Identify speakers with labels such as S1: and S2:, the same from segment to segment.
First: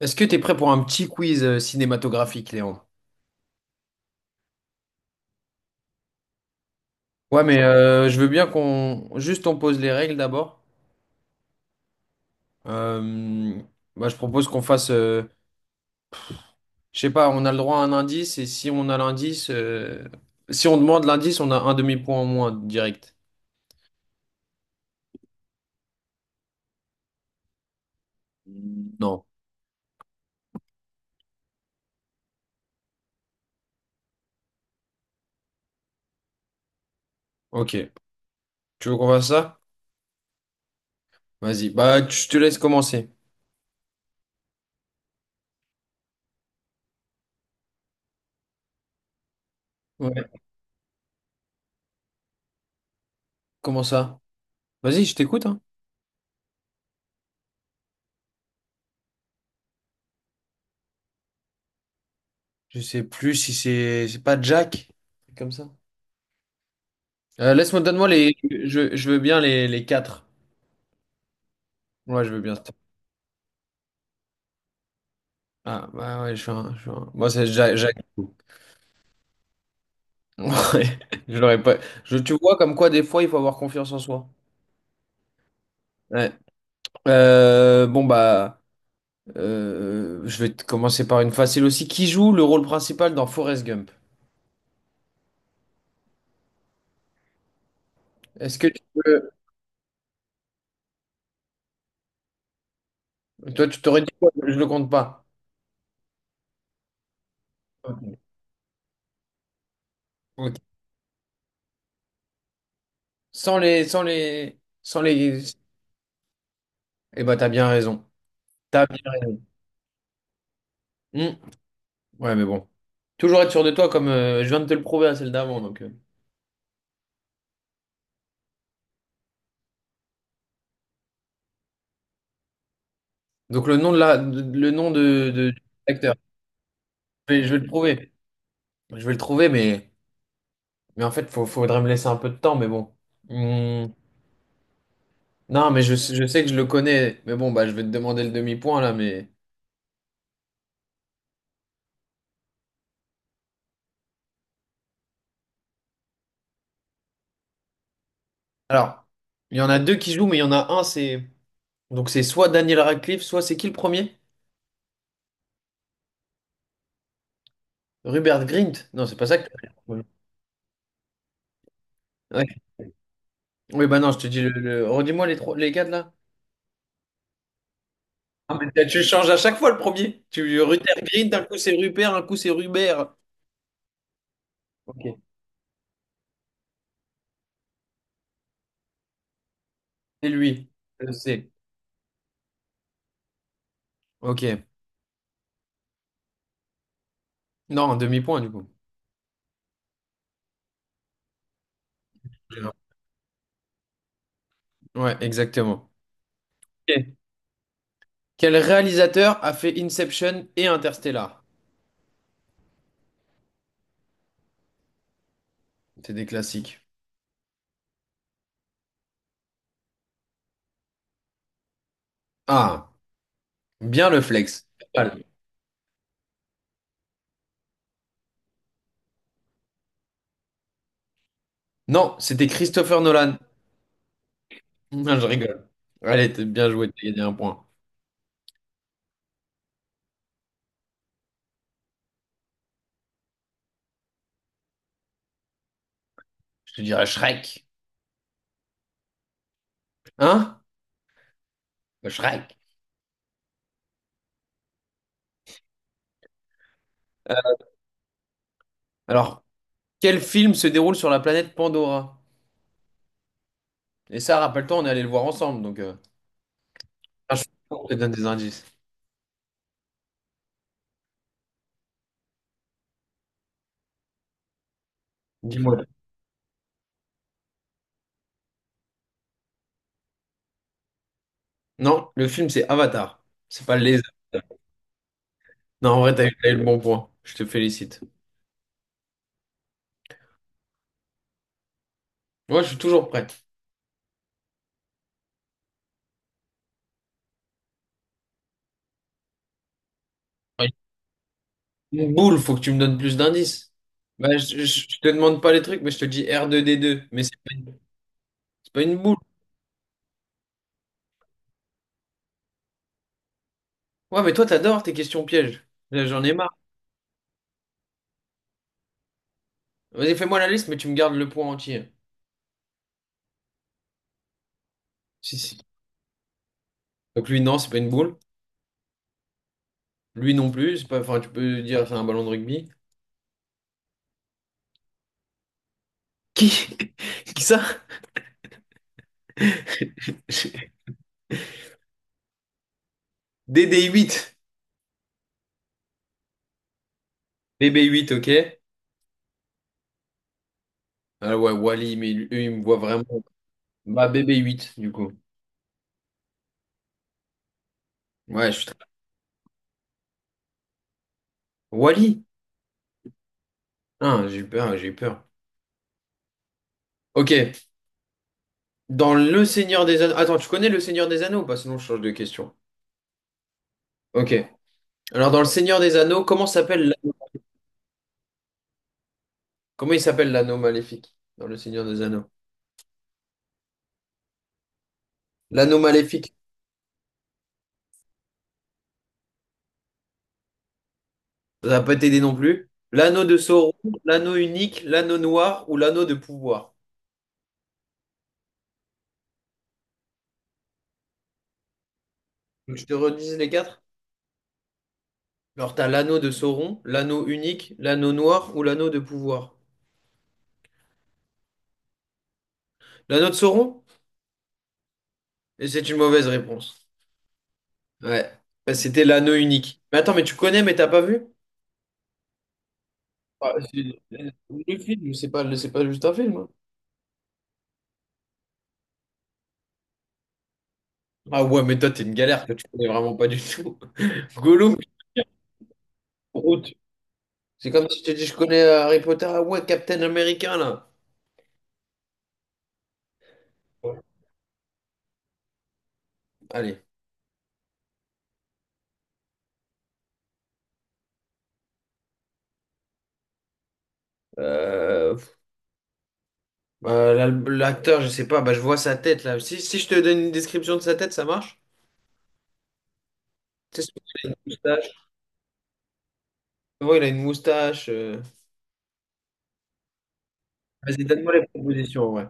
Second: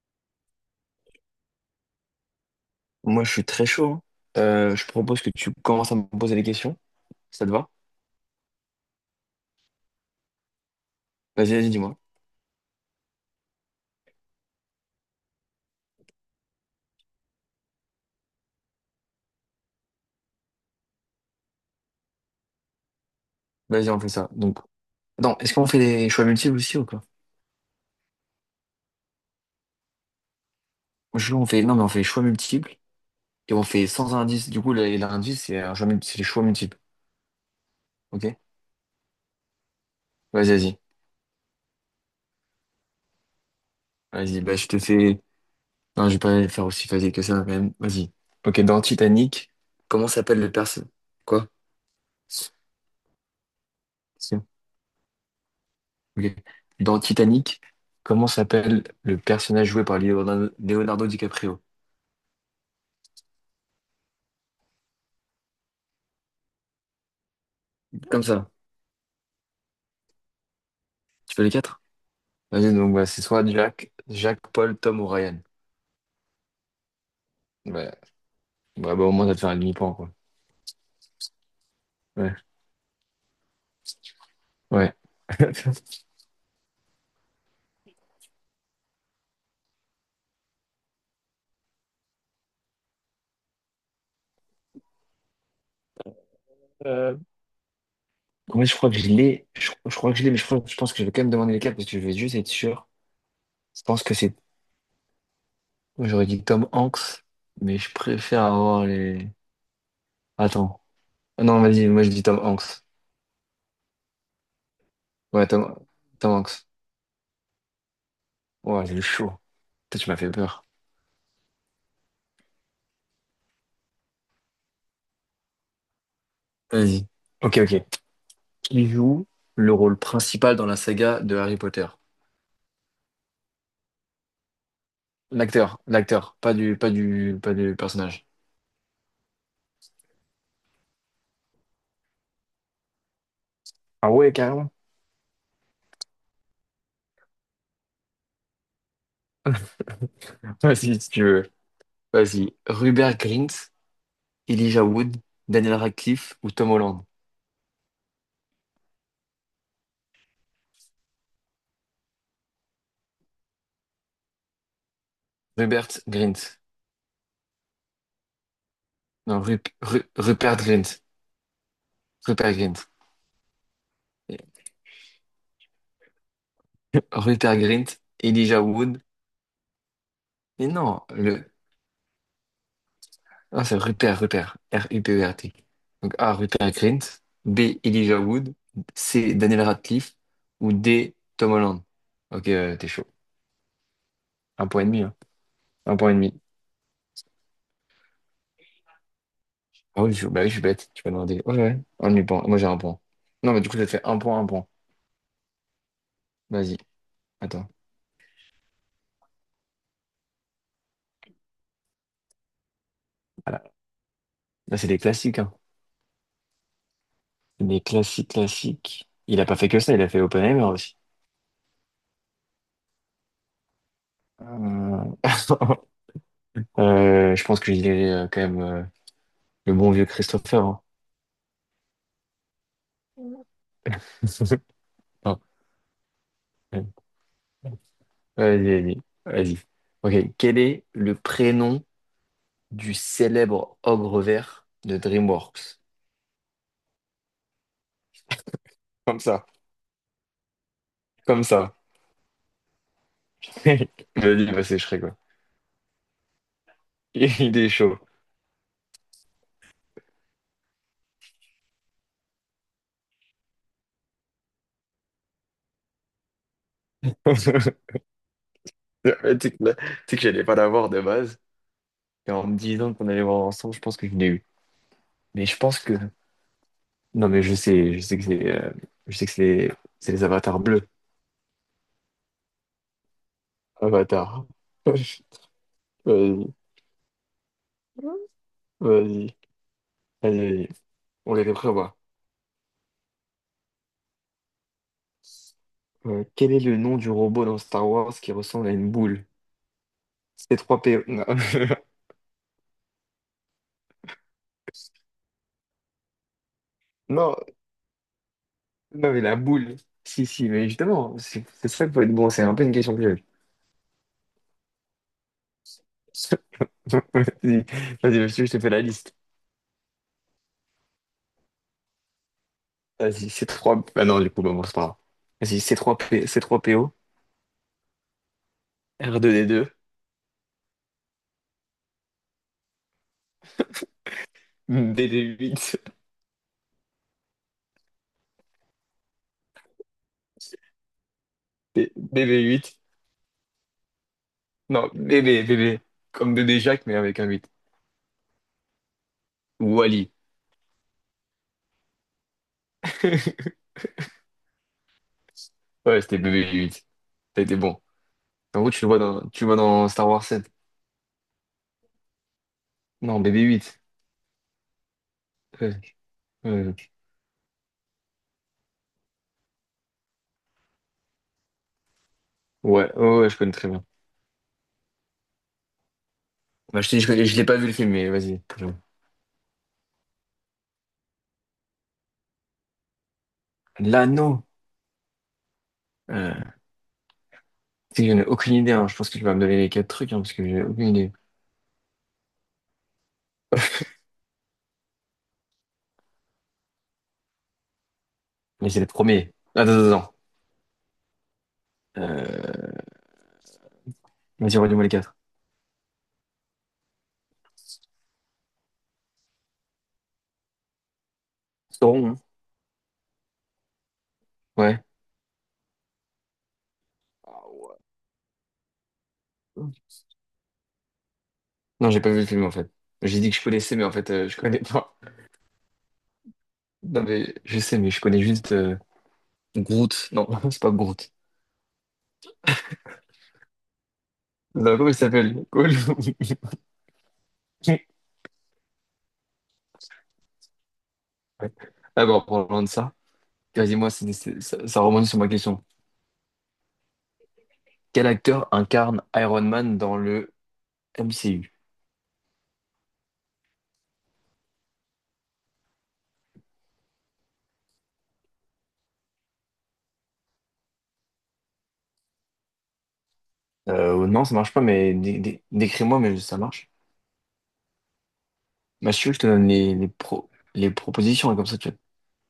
S1: Est-ce que t'es prêt pour un petit quiz cinématographique, Léandre?
S2: Moi, je suis très chaud. Hein. Je propose que tu commences à me poser des questions. si
S1: Ouais,
S2: Ça te
S1: mais
S2: va?
S1: je veux bien qu'on juste on pose les règles d'abord.
S2: Vas-y, vas-y, dis-moi.
S1: Euh, Bah, je propose qu'on fasse, je sais pas, on a le droit à un indice et si on demande l'indice, on a un demi-point en moins direct.
S2: Vas-y, on fait ça. Donc, non, est-ce qu'on fait des choix multiples aussi ou quoi?
S1: Non.
S2: Je veux qu'on fait, non, mais on fait choix multiples et on fait sans indice. Du coup, l'indice, c'est les choix multiples.
S1: Ok.
S2: Ok?
S1: Tu veux qu'on fasse ça?
S2: Vas-y, vas-y.
S1: Vas-y. Bah, je te laisse commencer.
S2: Vas-y, bah, je te fais. Non, je vais pas faire aussi facile que ça, quand même. Vas-y. Ok, dans Titanic, comment
S1: Ouais.
S2: s'appelle le personnage? Quoi?
S1: Comment ça?
S2: Si.
S1: Vas-y, je t'écoute, hein.
S2: Ok. Dans Titanic, comment s'appelle le personnage joué par Leonardo DiCaprio?
S1: Je sais plus si c'est pas Jack, un truc comme ça. Laisse-moi,
S2: Comme ça.
S1: je veux bien les quatre.
S2: Tu fais les quatre?
S1: Ouais, je veux bien.
S2: Vas-y, donc bah, c'est soit Jack, Paul, Tom ou Ryan.
S1: Ah, bah ouais, Moi, c'est Jacques.
S2: Ouais.
S1: Jacques.
S2: Bah, au moins, ça te fait un demi-point, quoi.
S1: Ouais, je l'aurais pas. Tu
S2: Ouais.
S1: vois, comme quoi, des fois, il faut avoir confiance en soi.
S2: Ouais.
S1: Ouais. Bon, bah, je vais te commencer par une facile aussi. Qui joue le rôle principal dans Forrest Gump?
S2: Euh,
S1: Est-ce
S2: en
S1: que
S2: je
S1: tu
S2: crois que je
S1: peux...
S2: l'ai. Je crois que je l'ai, mais je pense que je vais quand même demander les quatre parce que je vais juste être sûr.
S1: Toi, tu
S2: Je
S1: t'aurais
S2: pense
S1: dit
S2: que
S1: quoi?
S2: c'est.
S1: Je le compte pas.
S2: J'aurais dit Tom Hanks, mais je
S1: Ok.
S2: préfère avoir les.
S1: Ok.
S2: Attends. Ah non, vas-y, moi je dis Tom Hanks.
S1: Sans les, sans les, sans les.
S2: Ouais, Tom Hanks.
S1: Eh bah, t'as bien raison.
S2: Ouais,
S1: T'as
S2: j'ai eu
S1: bien
S2: chaud.
S1: raison.
S2: Putain, tu m'as fait peur.
S1: Hmm. Ouais, mais bon. Toujours être sûr de toi, comme je viens de te le prouver à celle d'avant, donc.
S2: Vas-y. Ok, ok. Qui joue le rôle principal dans la saga de Harry Potter?
S1: Donc le nom de la, de- le nom de
S2: L'acteur,
S1: l'acteur.
S2: l'acteur, pas du, pas
S1: Je
S2: du,
S1: vais, je
S2: pas
S1: vais le
S2: du
S1: trouver.
S2: personnage.
S1: Je vais le trouver, mais en fait, faudrait me laisser un peu de temps, mais bon. Hum,
S2: Ah ouais, carrément.
S1: non, mais je sais que je le connais. Mais bon, bah, je vais te demander le demi-point là, mais.
S2: Vas-y, si tu veux. Vas-y. Rupert Grint, Elijah Wood, Daniel Radcliffe ou Tom Holland.
S1: Alors, il y en a deux qui jouent, mais il y en a un, c'est. Donc c'est soit Daniel Radcliffe, soit c'est qui le premier?
S2: Rupert Grint.
S1: Rupert Grint. Non, c'est pas ça
S2: Non,
S1: que. Ouais.
S2: Rupert Grint. Rupert Grint.
S1: Oui, bah non, je te dis Redis-moi les trois, les quatre là.
S2: Rupert Grint,
S1: Ah,
S2: Elijah
S1: mais
S2: Wood.
S1: tu changes à chaque fois le premier. Tu
S2: Mais
S1: Rupert
S2: non,
S1: Grint, un
S2: le...
S1: coup c'est Rupert, un coup c'est Rubert.
S2: Ah c'est Rupert, Rupert.
S1: Ok.
S2: R-U-P-E-R-T. Donc A, Rupert Grint. B, Elijah Wood. C, Daniel Radcliffe.
S1: C'est lui,
S2: Ou
S1: je le
S2: D,
S1: sais.
S2: Tom Holland. Ok, t'es chaud.
S1: Ok.
S2: Un point et demi, hein. Un point et demi.
S1: Non, un demi-point du coup.
S2: Ah oui, bah oui, je suis bête, tu peux demander. Ouais, ouais, un demi-point. Moi, j'ai un point. Non, mais du coup, ça te fait un point, un point.
S1: Ouais, exactement.
S2: Vas-y,
S1: Ok.
S2: attends.
S1: Quel réalisateur a fait Inception et Interstellar?
S2: Voilà. Là, c'est des classiques, hein.
S1: C'est des classiques.
S2: Des classiques, classiques. Il a pas fait que ça, il a fait Oppenheimer aussi.
S1: Ah, bien le flex.
S2: Euh,
S1: Pas mal.
S2: je pense que je dirais quand même le bon vieux Christopher. Hein.
S1: Non, c'était Christopher Nolan. Non, je
S2: Non.
S1: rigole. Allez, t'es bien joué, t'as gagné un point.
S2: Vas-y, vas-y, vas-y. Ok, quel est le prénom du célèbre ogre vert de DreamWorks?
S1: Je te dirais Shrek.
S2: Comme ça,
S1: Hein?
S2: comme ça.
S1: Le Shrek.
S2: Vas-y, bah, c'est Shrek, quoi.
S1: Euh,
S2: Il est chaud.
S1: Alors, quel film se déroule sur la planète Pandora? Et ça, rappelle-toi, on est allé le voir ensemble, donc... ah, je te donne des indices.
S2: Ouais, tu sais que, tu sais que j'allais pas l'avoir de base. Et en me disant qu'on allait voir ensemble, je pense que je l'ai eu. Mais je pense
S1: Dis-moi.
S2: que. Non, mais je sais que c'est je sais que c'est les avatars bleus.
S1: Non, le film, c'est Avatar. C'est pas les...
S2: Avatar.
S1: Non, en vrai, t'as eu, t'as
S2: Vas-y,
S1: eu le bon point. Je te félicite.
S2: vas-y, allez, allez. On les revoit.
S1: Moi, je suis toujours prêt.
S2: Quel est le nom du robot dans Star Wars qui ressemble à une boule?
S1: Ouais,
S2: C3PO. Non.
S1: une boule, faut que tu me donnes plus d'indices. Bah, je te demande pas les trucs, mais je te dis R2D2. Mais
S2: Non,
S1: c'est pas une
S2: non,
S1: boule.
S2: mais la boule. Si, si, mais justement, c'est ça qu'il faut être bon. C'est un peu une question piège.
S1: Ouais, mais toi, t'adores tes questions pièges. Là, j'en ai marre.
S2: Vas-y, vas-y, monsieur, je te fais la liste.
S1: Vas-y, fais-moi la liste, mais tu me gardes le point entier.
S2: Vas-y, c'est trois. Ah non, du coup, bah bon, c'est pas grave.
S1: Si, si.
S2: Vas-y, c'est trois P... C3PO,
S1: Donc lui, non, c'est pas une boule.
S2: r deux d deux
S1: Lui non plus, c'est pas, enfin, tu peux dire c'est un ballon de rugby.
S2: b bb huit
S1: Qui? Qui ça?
S2: B huit.
S1: DD8.
S2: Non, b b b b comme bébé Jacques, mais avec un huit.
S1: BB8, ok.
S2: Wally.
S1: Ah ouais, Wally, mais lui, eux, ils me voient vraiment. Bah, BB8, du coup.
S2: Ouais, c'était b b huit. Ça a été bon.
S1: Ouais, je
S2: En
S1: suis
S2: gros,
S1: très...
S2: tu le vois dans Star Wars 7.
S1: Wally?
S2: Non, b 8.
S1: Ah, j'ai eu peur, ah, j'ai eu peur.
S2: Ouais, ouais, ouais,
S1: Ok, dans Le Seigneur des Anneaux. Attends, tu connais Le Seigneur des Anneaux ou pas? Sinon, je change de question.
S2: ouais, ouais, ouais, je connais très bien.
S1: Ok. Alors, dans Le Seigneur des Anneaux, comment
S2: Bah,
S1: s'appelle
S2: je t'ai dis,
S1: l'anneau?
S2: je l'ai pas vu le film, mais vas-y.
S1: Comment il s'appelle l'anneau maléfique? Dans Le Seigneur des Anneaux.
S2: L'anneau.
S1: L'anneau maléfique,
S2: Euh, tu sais que j'en ai aucune idée, hein. Je pense que tu vas me donner les quatre trucs, hein, parce que j'ai aucune idée.
S1: ça va pas t'aider non plus. L'anneau de Sauron, l'anneau unique, l'anneau noir ou l'anneau de pouvoir.
S2: Mais c'est le premier. Attends, attends, attends. Euh,
S1: Donc, je te redis les quatre.
S2: Vas-y, redis-moi les quatre.
S1: Alors, t'as l'anneau de Sauron, l'anneau unique, l'anneau noir ou l'anneau de pouvoir.
S2: Sauron, hein.
S1: L'anneau de Sauron?
S2: Ouais.
S1: Et c'est une mauvaise réponse.
S2: Ah ouais.
S1: Ouais. Bah, c'était l'anneau unique. Mais attends, mais tu connais, mais t'as pas vu?
S2: Non, j'ai pas vu le film en fait. J'ai dit que je
S1: Ah,
S2: connaissais, mais en fait, je connais
S1: le
S2: pas.
S1: film, c'est pas juste un film, hein.
S2: Non, mais je sais, mais je connais juste Groot. Non, c'est pas Groot.
S1: Ah ouais, mais toi, t'es une galère que tu connais vraiment pas du tout. Gollum,
S2: Non, comment il s'appelle? Cool.
S1: Groot. C'est
S2: Ouais.
S1: comme si tu dis, je connais Harry Potter. Ah ouais, Captain America, là.
S2: Ah bon, en parlant de ça, dis-moi,
S1: Ouais.
S2: ça remonte sur ma question.
S1: Allez.
S2: Quel acteur incarne Iron Man dans le MCU?
S1: Euh, pff, l'acteur, je sais pas, bah, je vois sa tête, là. Si je te donne une description de sa tête, ça marche? C'est sûr
S2: Non,
S1: qu'il a
S2: ça
S1: une
S2: marche pas,
S1: moustache.
S2: mais décris-moi, mais ça marche.
S1: Ouais, il a une moustache.
S2: Mathieu, je te donne les
S1: Vas-y, donne-moi
S2: propositions, et
S1: les
S2: comme ça, tu vas-
S1: propositions, ouais.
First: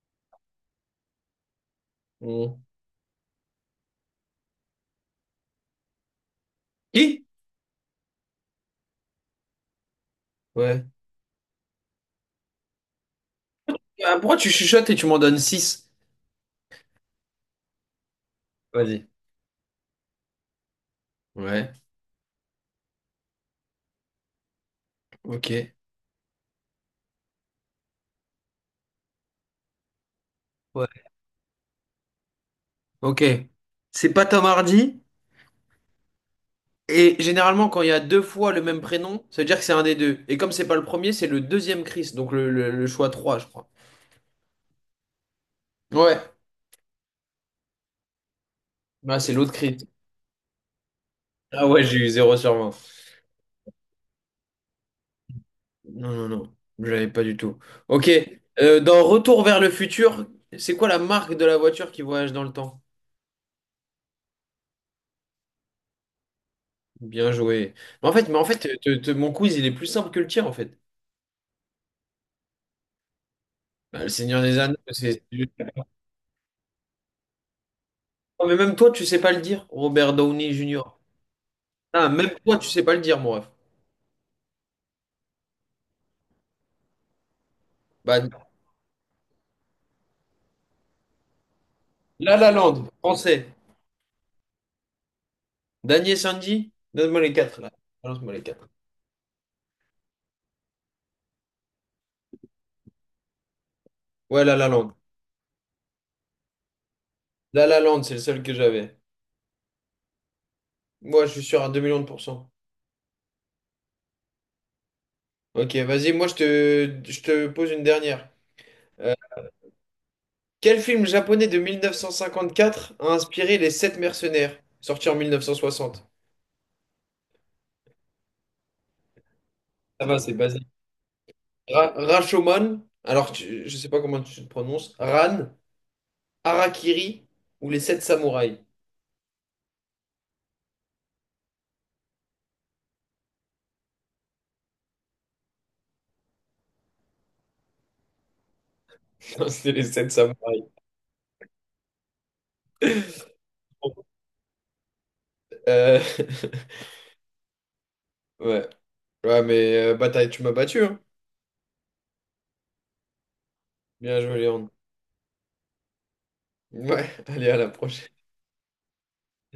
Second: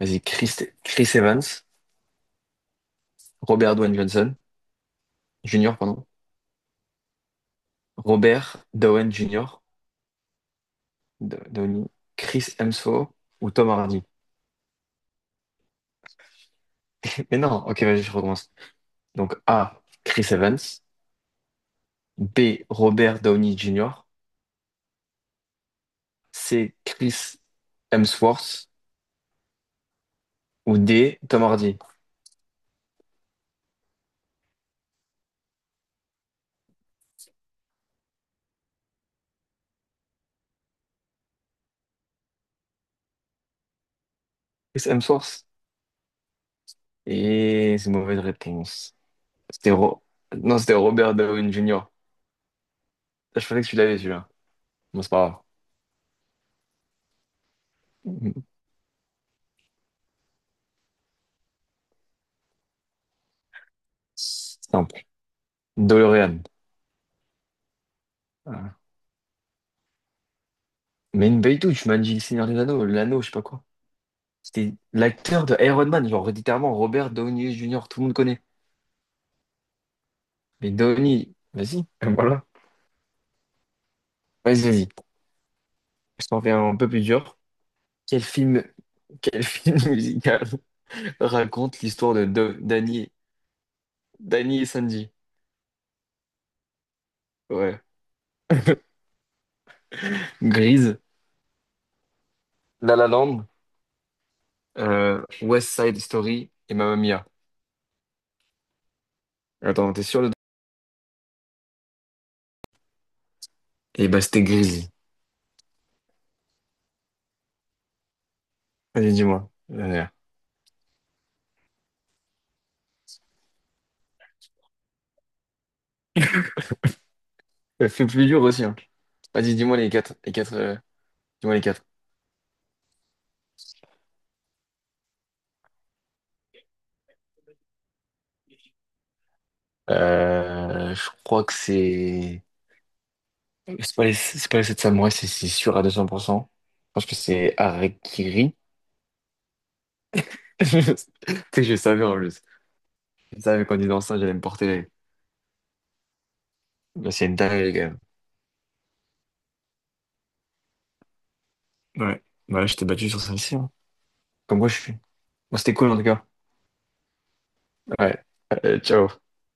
S2: Vas-y, Chris Evans,
S1: Mm.
S2: Robert Downey Johnson, Junior, pardon.
S1: Qui?
S2: Robert Downey Junior,
S1: Ouais.
S2: Downey, Chris Hemsworth ou Tom Hardy.
S1: Ah, pourquoi tu chuchotes et tu m'en donnes six?
S2: Mais non, ok, vas-y, je recommence.
S1: Vas-y.
S2: Donc A, Chris Evans.
S1: Ouais.
S2: B, Robert Downey Junior.
S1: Ok.
S2: C, Chris Hemsworth. Ou
S1: Ouais.
S2: D, Tom Hardy.
S1: Ok. C'est pas Tom Hardy. Et généralement, quand il y a deux fois le même prénom, ça veut dire que c'est un des deux. Et comme c'est pas le premier, c'est le deuxième Chris. Donc le choix 3, je crois.
S2: Chris Hemsworth.
S1: Ouais.
S2: Et c'est une mauvaise réponse.
S1: Bah, c'est l'autre
S2: C'était
S1: Chris.
S2: Ro- Non, c'était Robert Downey
S1: Ah ouais,
S2: Junior.
S1: j'ai eu zéro sur 20.
S2: Ah, je pensais que tu l'avais, celui-là. Bon, c'est pas
S1: Non, non, non. Je l'avais pas du tout. Ok.
S2: grave.
S1: Dans Retour vers le futur, c'est quoi la marque de la voiture qui voyage dans le temps?
S2: Simple. DeLorean.
S1: Bien joué. Mais en
S2: Voilà.
S1: fait mon quiz, il est plus simple que le tien, en fait.
S2: Mais une belle touche, tu m'as dit le Seigneur des Anneaux, l'anneau, je sais pas quoi.
S1: Bah, le Seigneur des
S2: C'était
S1: Anneaux, c'est...
S2: l'acteur de Iron Man, genre littéralement Robert Downey Jr., tout le monde connaît.
S1: Oh, mais même toi, tu sais pas le dire, Robert Downey
S2: Mais
S1: Jr.
S2: Downey, vas-y,
S1: Ah, même
S2: voilà.
S1: toi, tu sais pas le dire, mon ref.
S2: Vas-y, vas-y. Je t'en fais un peu plus dur. Quel
S1: Bah,
S2: film, quel film musical raconte l'histoire de
S1: La La Land,
S2: Danny,
S1: français.
S2: Danny et Sanji?
S1: Daniel Sanji. Donne-moi les quatre, là.
S2: Ouais.
S1: Balance-moi les quatre.
S2: Grise, La La Land,
S1: Ouais, La La Land.
S2: West Side Story et Mamma Mia.
S1: La La Land, c'est le seul que j'avais.
S2: Attends, t'es sûr de...
S1: Moi, je suis sûr à 2 millions de pourcents.
S2: Et bah c'était Grise.
S1: Ok, vas-y, moi, je te pose une dernière.
S2: Vas-y,
S1: Euh,
S2: dis-moi. Euh,
S1: Quel film japonais de 1954 a inspiré Les Sept Mercenaires, sorti en 1960?
S2: fait plus dur aussi, hein. Vas-y, dis-moi
S1: Ça va, c'est
S2: les quatre,
S1: basique.
S2: dis-moi les quatre.
S1: Rashomon, alors je sais pas comment tu te prononces. Ran, Harakiri ou Les Sept Samouraïs?
S2: Je crois que c'est... C'est pas les 7 samouraïs, c'est sûr à 200%. Je pense que c'est Harakiri.
S1: Non, c'est Les Sept Samouraïs.
S2: Tu sais, je savais en plus. Je savais qu'en disant ça, j'allais me porter.
S1: Euh,
S2: Mais c'est une dinguerie, quand même.
S1: ouais. Ouais, mais bataille, tu m'as battu, hein.
S2: Ouais. Voilà, je t'ai battu sur celle-ci. Hein.
S1: Bien joué,
S2: Comme quoi,
S1: Léon.
S2: je suis. Bon, c'était cool, en tout cas.
S1: Ouais, allez, à la prochaine.
S2: Ouais. Ciao.